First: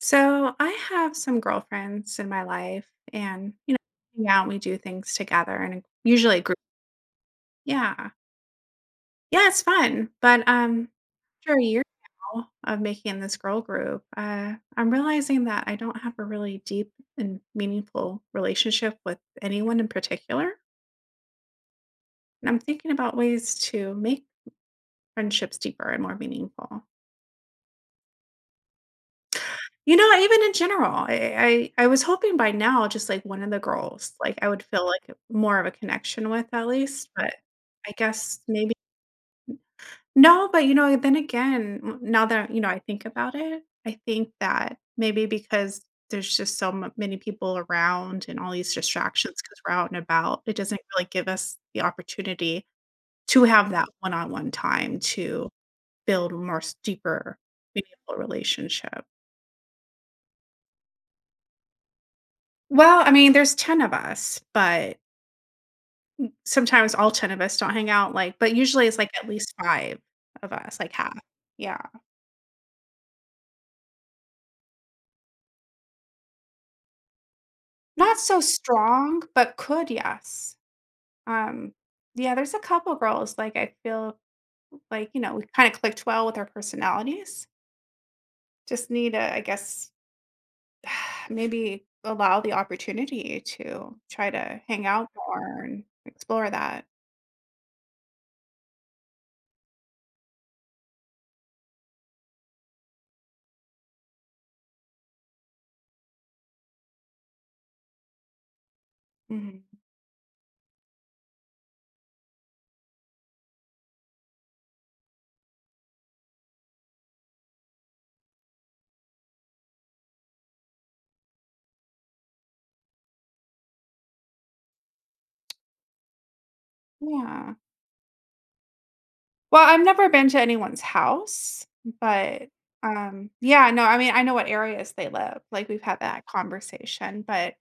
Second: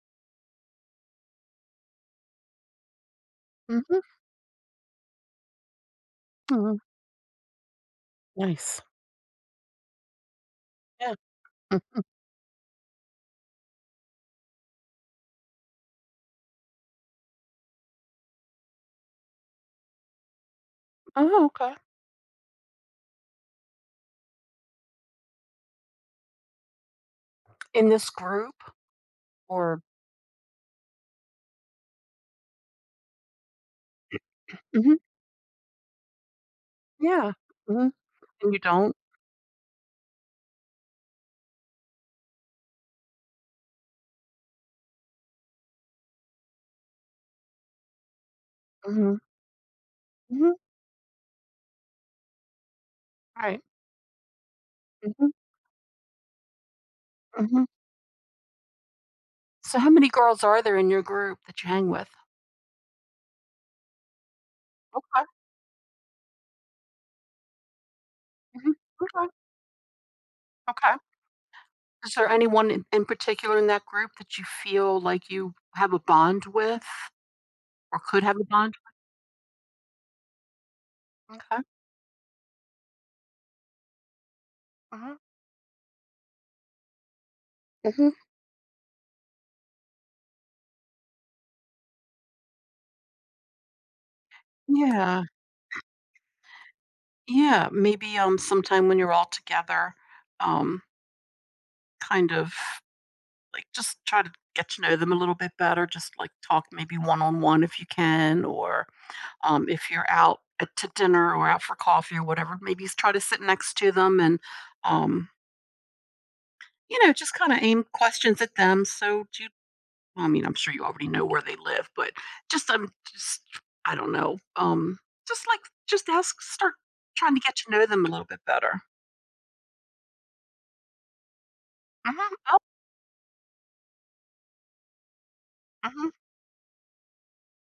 So I have some girlfriends in my life, and Mhm. hang out, we do things together, and usually a group. Oh, Yeah, nice. yeah, it's fun, but Yeah. after a year Mm. now of making this girl group, I'm realizing that I don't have a really deep and meaningful relationship with anyone in particular, Oh, okay. and I'm thinking about ways to make friendships deeper and more meaningful. In this group, or? You know, even in general, I was hoping by now, just, like, one of the girls, like, I would feel, Mhm, like, more of a connection with at least, yeah. but I Mhm. guess And you maybe. don't? No, but, you know, then again, n now that, you know, I think about it, I think that maybe because there's just so m many people around and all these Mhm. distractions because 'cause we're out and about, Mhm. it doesn't really give us the opportunity to Right. have that one-on-one time Mhm. to build more s deeper, Mhm. meaningful relationship. So how many girls are there in your group that you hang with? Well, I mean, there's 10 of us, but Okay. sometimes all 10 of us don't hang out, like, but Mhm. usually it's, like, at Okay. least 5 of us, like, Okay. half. Yeah. Is there anyone in particular in that group that you feel like you have a bond with or Not could have so a bond? strong, but could, yes. Okay. Um, yeah, there's a couple girls, like, I feel like, Mhm. you know, we kinda clicked well with our personalities. Mhm. Just need to, I guess, maybe allow the opportunity to try to hang out Yeah. more and explore that. Yeah. Maybe, sometime when you're all together, um, kind of like just try to get to know them a little bit better, just like talk maybe one-on-one if you can, or Mhm. If you're out at, to dinner or out for coffee or whatever, maybe try to sit next to them and, um, you know, just kind of aim questions at them. So do you well, I mean, I'm sure you already know where they live, but just just I don't know, just like, just ask, start trying to Yeah. get to know them a little bit better. Well, I've never been to anyone's house, Mm-hmm. but, Oh, yeah, no, I mean, I know what areas they live, like, we've had mm-hmm. that conversation, but,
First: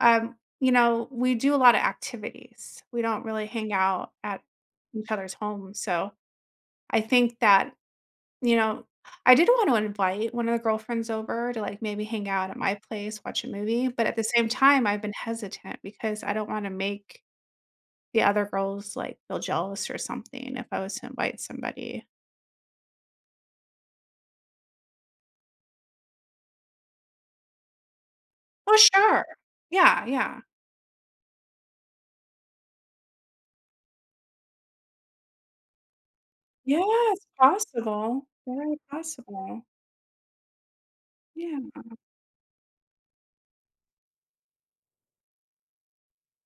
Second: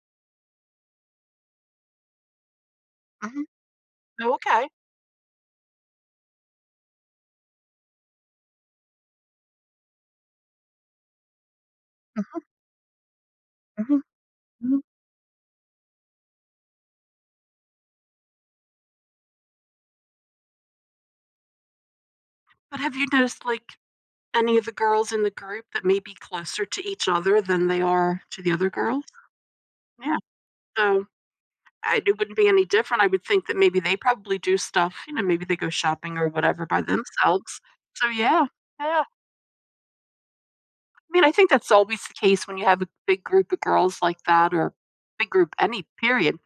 you know, we do a lot of activities. We don't Mm-hmm. really hang out Oh, at okay. each other's homes, so I think that, you know, I did want to invite one of the girlfriends over to, like, maybe hang Mhm, out at my place, watch a movie, mhm, but at the same mhm. time, I've been hesitant because I don't wanna make the other girls, like, feel jealous or something if I was to invite somebody. But have you noticed, like, any of the girls in the group that may be closer to each other than they are to the other Oh, girls? sure. Yeah, Yeah, yeah. so I it wouldn't be any different. I would think that maybe they probably do stuff, you know, maybe they go shopping or whatever by Yeah, it's themselves. So possible. yeah, Very yeah. possible. I mean, I think Yeah. that's always the case when you have a big group of girls like that, or big group any period.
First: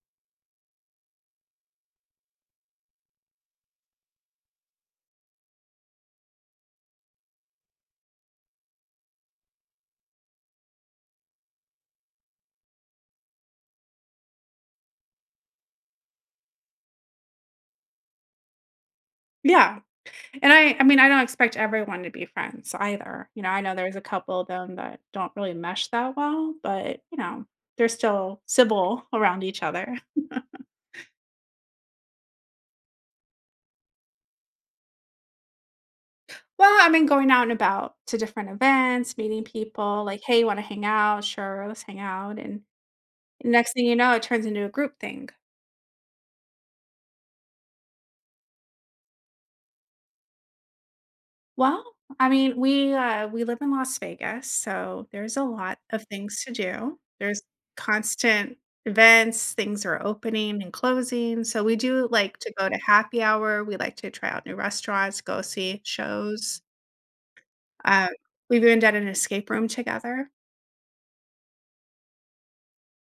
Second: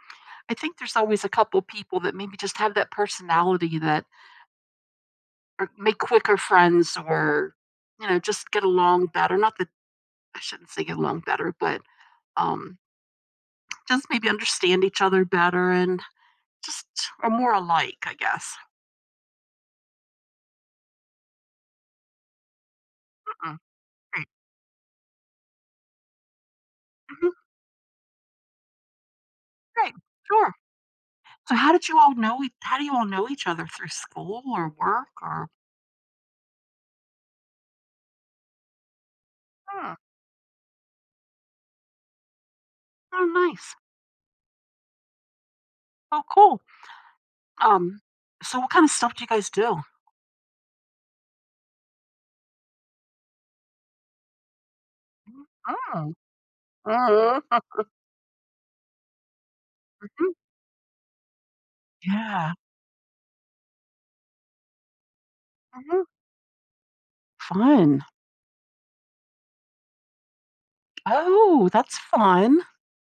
I think there's always a couple people that maybe just have that personality that are make quicker friends, or, you know, just get along better. Not that I shouldn't say get along better, but, um just maybe understand each other better and just are more alike, I guess. Yeah. And I mean, I don't expect everyone to be friends either. You know, Mm-mm, I know there's a great. couple of them that don't really mesh that well, but, you Mhm, know, they're still civil around each great. other. Sure. So how did you all know ea how do you all know each other, through school or work or? Well, I mean, going out and about to different events, meeting Hmm, people, like, "Hey, you wanna hang out? Sure, let's hang out." And oh, next nice. thing you know, it turns into a group thing. Oh, cool. Um, so what kind of stuff do you guys do? Well, I mean, we live in Las Vegas, so there's a Mhm. lot of Oh. things to do. Oh. There's constant events, things are Mhm. opening and closing, so we do like to Yeah. go to happy hour, we like to try out new restaurants, go see Mhm. shows. Fun. Uh, we've even done an escape room together. Oh, that's fun.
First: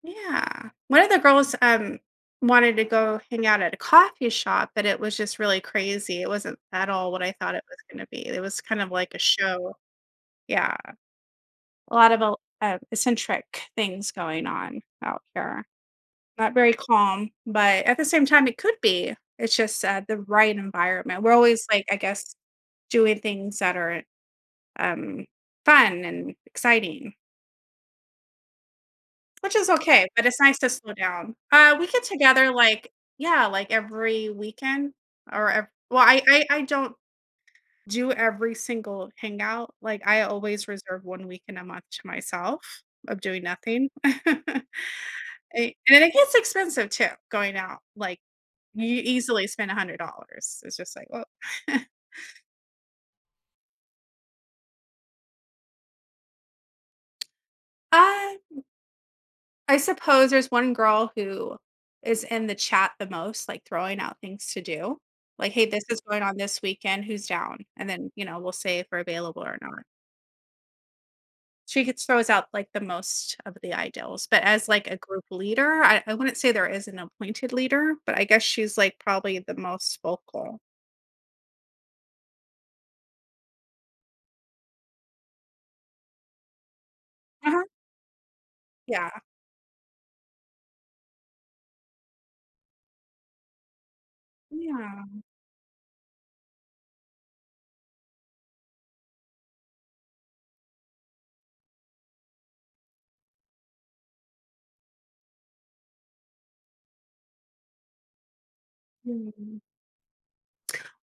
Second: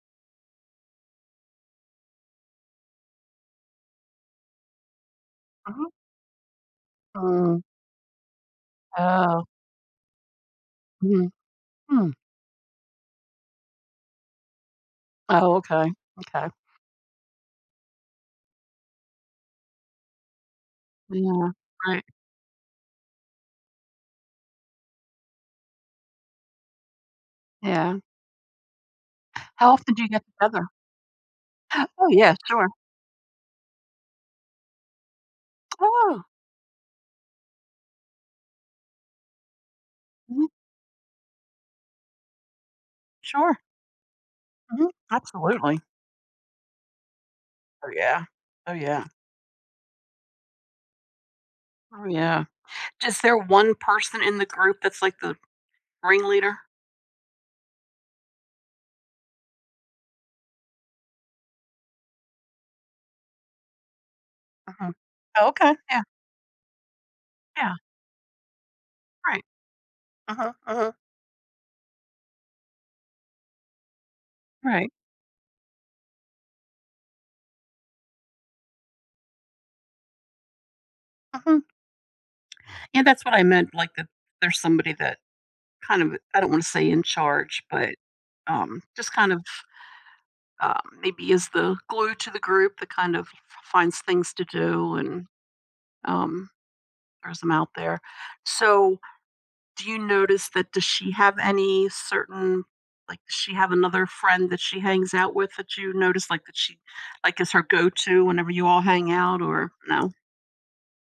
Yeah. One of the girls, wanted to go hang out at a coffee shop, but it was just really Mhm. crazy. It wasn't at all what I thought Mm. it was gonna be. It was kind of like a Oh. show. Yeah. Mhm. A lot Hmm. of el eccentric things going on out Oh, here. okay. Okay. Not very calm, but at the same time, it could be. It's just, the right environment. We're Yeah. always, like, I Right. guess, doing things that are, um, fun and exciting, Yeah. which is How often do okay, you get but it's nice to together? slow down. We get Oh, yeah, together, sure. like, yeah, like, every weekend or ev well, I Oh, I I don't do every single hangout. Like, I mhm, always reserve 1 weekend a month to myself of doing sure. nothing. Mhm, Eh, absolutely. and it gets expensive too, going out, Oh, like, yeah. Oh, you yeah. easily spend $100. It's just like, well, Oh, yeah. Is there one person in the group that's, like, the ringleader? I I suppose there's one girl who is in the chat the most, like, throwing out things to Mhm. do. Oh, Like, "Hey, okay. this is Yeah, going on this weekend, who's down?" yeah, And then, you know, we'll say if we're available right. or not. Uh-huh, uh-huh. She gets Throws out, like, the most of the ideals, but as, like, Right. a group leader, I wouldn't say there is an appointed leader, but I guess she's, like, probably the most vocal. Mhm. Yeah, that's what I meant, like, that there's somebody that kind of, I don't wanna say in charge, Uh-huh. but, Yeah. just kind of, maybe is the glue to the group that kind of finds things to do Yeah. and, um, throws them out there. So, Do you notice that does she have any certain, like, does she have another friend that she hangs out with that you notice, like, that she, like, is her go-to whenever you all hang out, Mhm. or no?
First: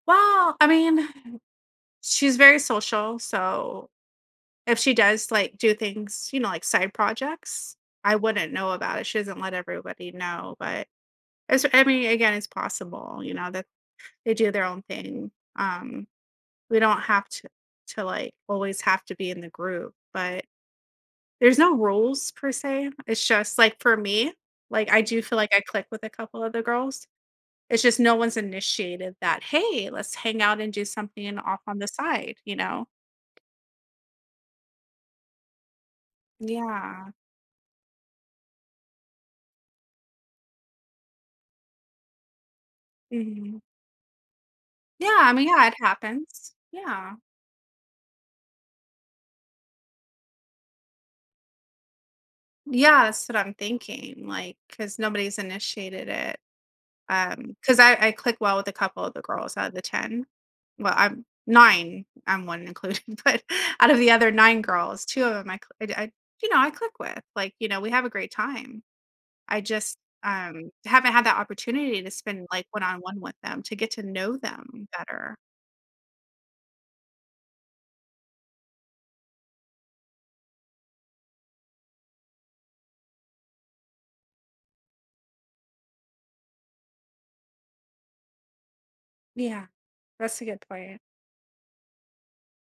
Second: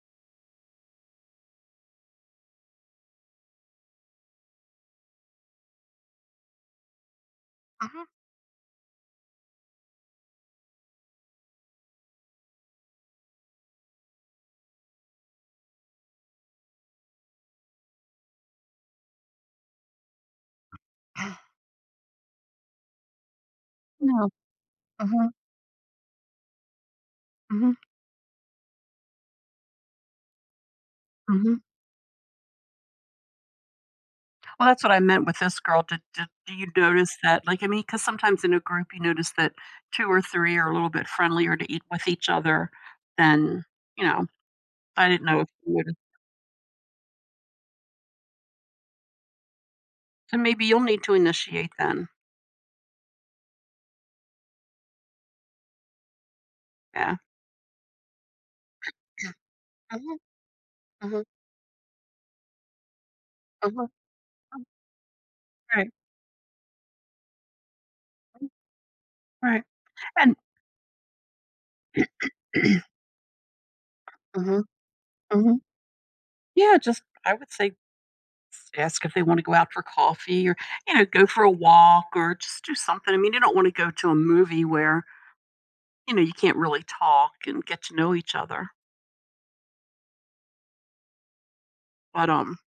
Well, I mean, she's very social, so if she does, like, do things, you know, like side projects, Mhm. I wouldn't know about it. She doesn't let everybody know, but it's, I mean, again, it's possible, you know, that they do their own thing. We don't have to like always have to be in the group, but there's no rules per se. It's just like for No. me, like I do Mhm, feel like I click with a couple of the girls. mhm, It's just no one's initiated that, "Hey, let's hang out and do something mhm. off on the side," you know? Well, that's what I meant with this girl. Did do you Yeah. notice that, like, I mean, because sometimes in a group, you notice that two or three are a little bit friendlier to eat with each other Mhm. than, you know, I Yeah, didn't I know mean, if yeah, it you would, happens. Yeah. so maybe you'll need to initiate then. Yeah, that's what I'm thinking, like, because nobody's initiated it. Yeah. Because I click well with a couple of the girls out of the Mhm, 10. Well, I'm mhm, 9, I'm 1 included, but mhm, mm, out of the other 9 girls, 2 of 'em I cl right, I I you know, I click with, like, you know, we have a great mm, time. I right. just, And haven't had that opportunity to spend, like, one-on-one with them, to get to know mhm, them better. mhm. Yeah, just I would say s ask if they wanna go out for coffee, or, you know, go for a walk or just do something. I mean, you don't wanna go to a movie where, you know, you can't really talk and get to know each other, Yeah, that's a good point. but,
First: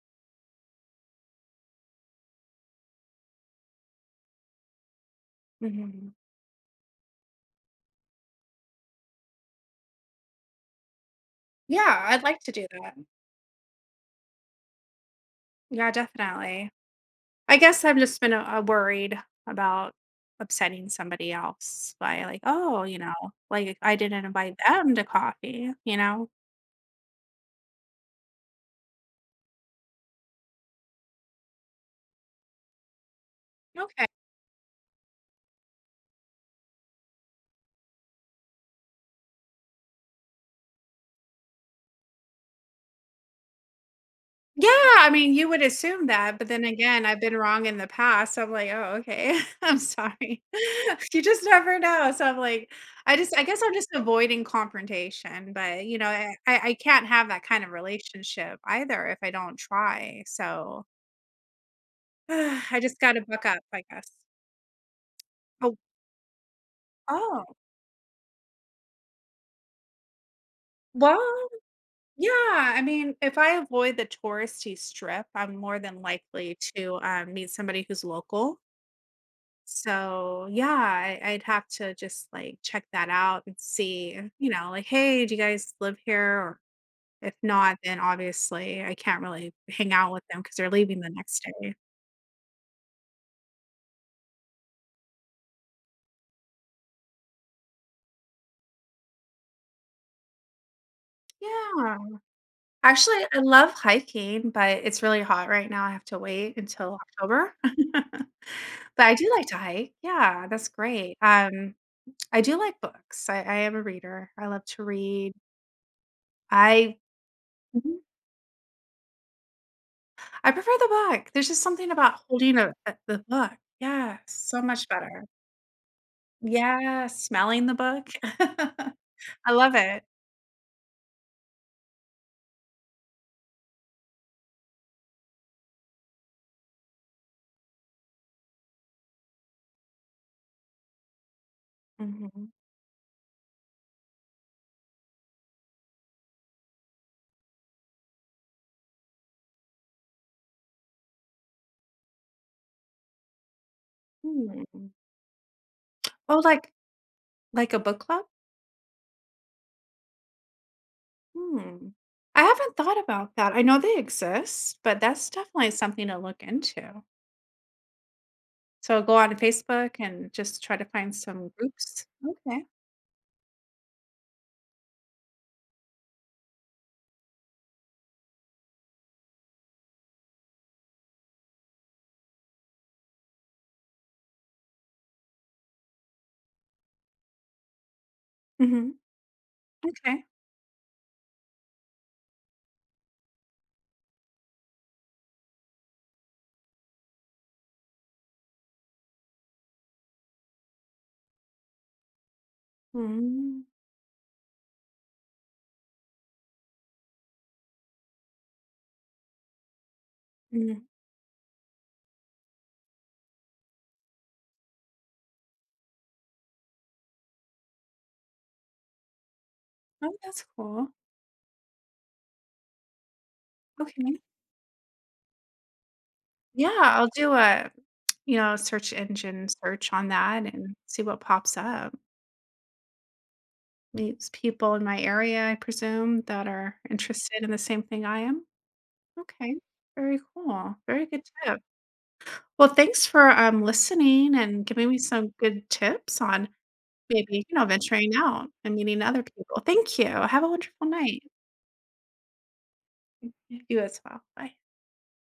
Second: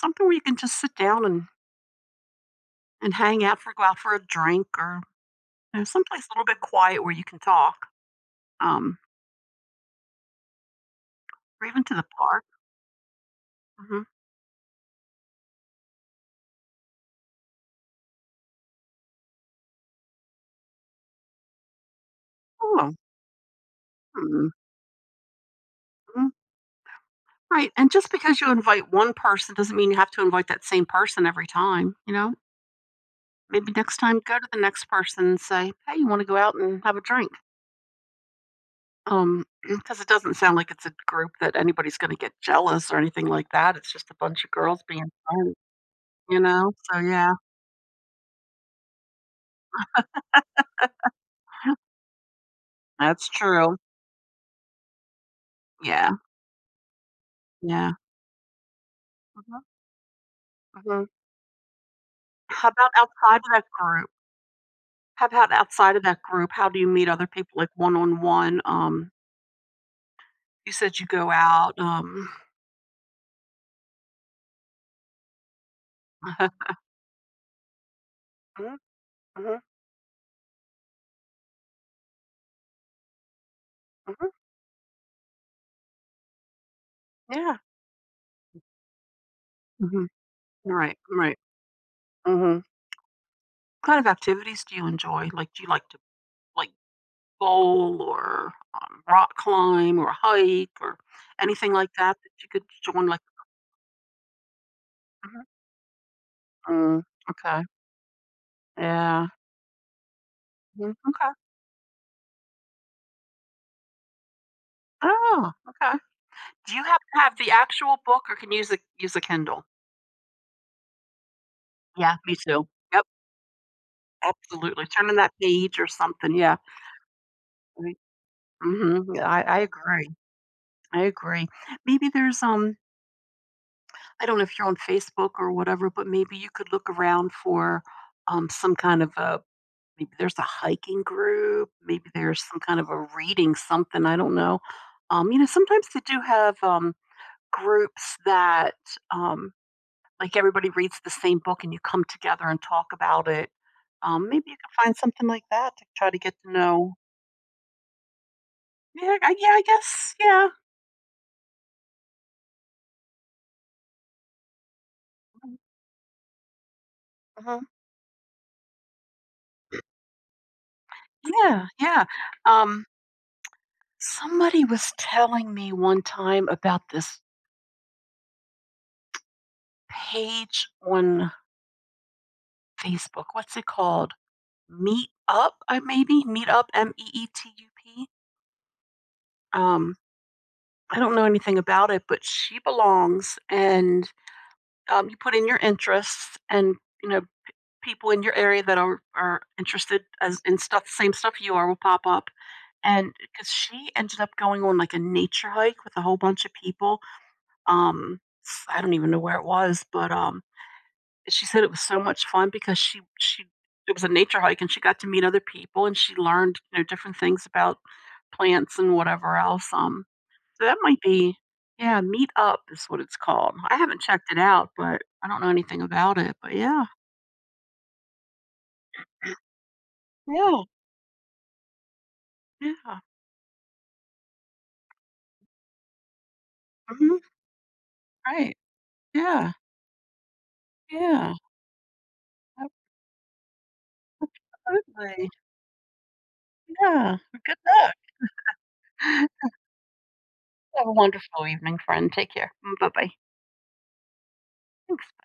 something where you can just sit down and hang out for go out for a drink, or, you know, Mhm. someplace a little bit quiet where you can talk, um, or even to Yeah, the I'd like park. to do that. Mhm. Yeah, definitely. I guess I've just been, worried about upsetting somebody else by, like, "Oh," Oh, you know, like, "I didn't mhm, invite them to coffee," you mhm. know? Right, and just because you invite one person doesn't mean you have to invite that same person every time, you know? Maybe next Okay. time go to the next person and say, "Hey, you wanna go out and have a drink?" Because it doesn't sound like it's a group that anybody's gonna get jealous or anything like that, it's just a bunch of Yeah, girls I being mean, you fun, would assume that, you but then know? So, again, I've yeah, been wrong in the past. I'm like, "Oh, okay. I'm sorry." You just never know. So I'm like, I that's just I guess I'm true. just avoiding confrontation, but, you know, Yeah, I can't have that kind of yeah. relationship either if I don't Mhm, try. So, mhm. How I about just gotta outside of buck up, that I guess. group? How about Oh, outside of that group? How do you meet other oh, people, like, one-on-one? You said you go well, out, yeah. I mean, if I avoid the touristy strip, I'm more than likely to, meet somebody who's local. Mhm, mhm, So yeah, I'd have to just like check that out and see, mhm, you know, like, hey, do you guys live here? Or if yeah. not, then obviously I can't really hang Mhm. out with them because they're Right, leaving the right. next day. Mhm. Kind of activities do you enjoy? Like, do you like bowl, or rock climb, or hike, or anything like Yeah. that that you could join? Like, Actually, I love hiking, but it's really hot right now. I have to wait until mm, October. okay, But I yeah, do like to hike. Yeah, that's mm, great. okay, I do like books. I am a reader. I love to read. oh, okay. Do you I have to have the actual book, or can you use a Kindle? I prefer the book. There's just something about Yeah, me holding too. A Yep, the book. Yeah, so absolutely. much Turning better. that page or something. Yeah. Yeah, smelling the book. Mm-hmm, yeah, I, I I love it. agree. I agree. Maybe there's, I don't know if you're on Facebook or whatever, but maybe you could look around for some kind of a, maybe there's a hiking group, maybe there's Mhm. some kind of a reading something, I don't know. You know, sometimes they do have, groups that, um, like everybody reads the same book and you come together and talk about it. Maybe you can Hmm. find something like that to try to get Oh, to know. like a book club? Yeah, I guess, yeah. Hmm. I haven't thought about that. I know they exist, but that's definitely something to look into. Mhm. So go on Facebook and just try to find some Yeah, yeah. groups. Okay. Um, somebody was telling me one time about this page on Facebook, what's it called? Meet Up, I maybe? Meet Up, Meetup? Mhm. Um, Okay. I don't know anything about it, but she belongs, and, you put in your interests, and, you know, people in your area that are interested as in stuff, same stuff you are, will pop up. And because Mm. she ended up going on, like, a nature hike with a whole bunch of people, um, s I don't even know where it was, but, Mm. she said it was so much fun because she it was a nature hike, and she got to meet other people, and she learned, you know, different things about plants and whatever else, Oh, that's so that cool. might be. Yeah, Meet Up is what it's called. I haven't Okay. checked it out, but I don't know anything about it, but Yeah, yeah. I'll do a, you know, search engine search on that Yeah, and see what pops up. yeah. Meets people in my area, I presume, that are Mhm, interested in the same thing I am. right. Yeah, Okay. Very cool. Very good yeah, tip. Well, thanks for listening and giving me absolutely. some good tips on Yeah, maybe, you good know, luck. venturing out and meeting other people. Thank you. Have a Have wonderful a night. wonderful evening, friend. Take care. Mm, bye-bye. You as well. Bye. Thanks.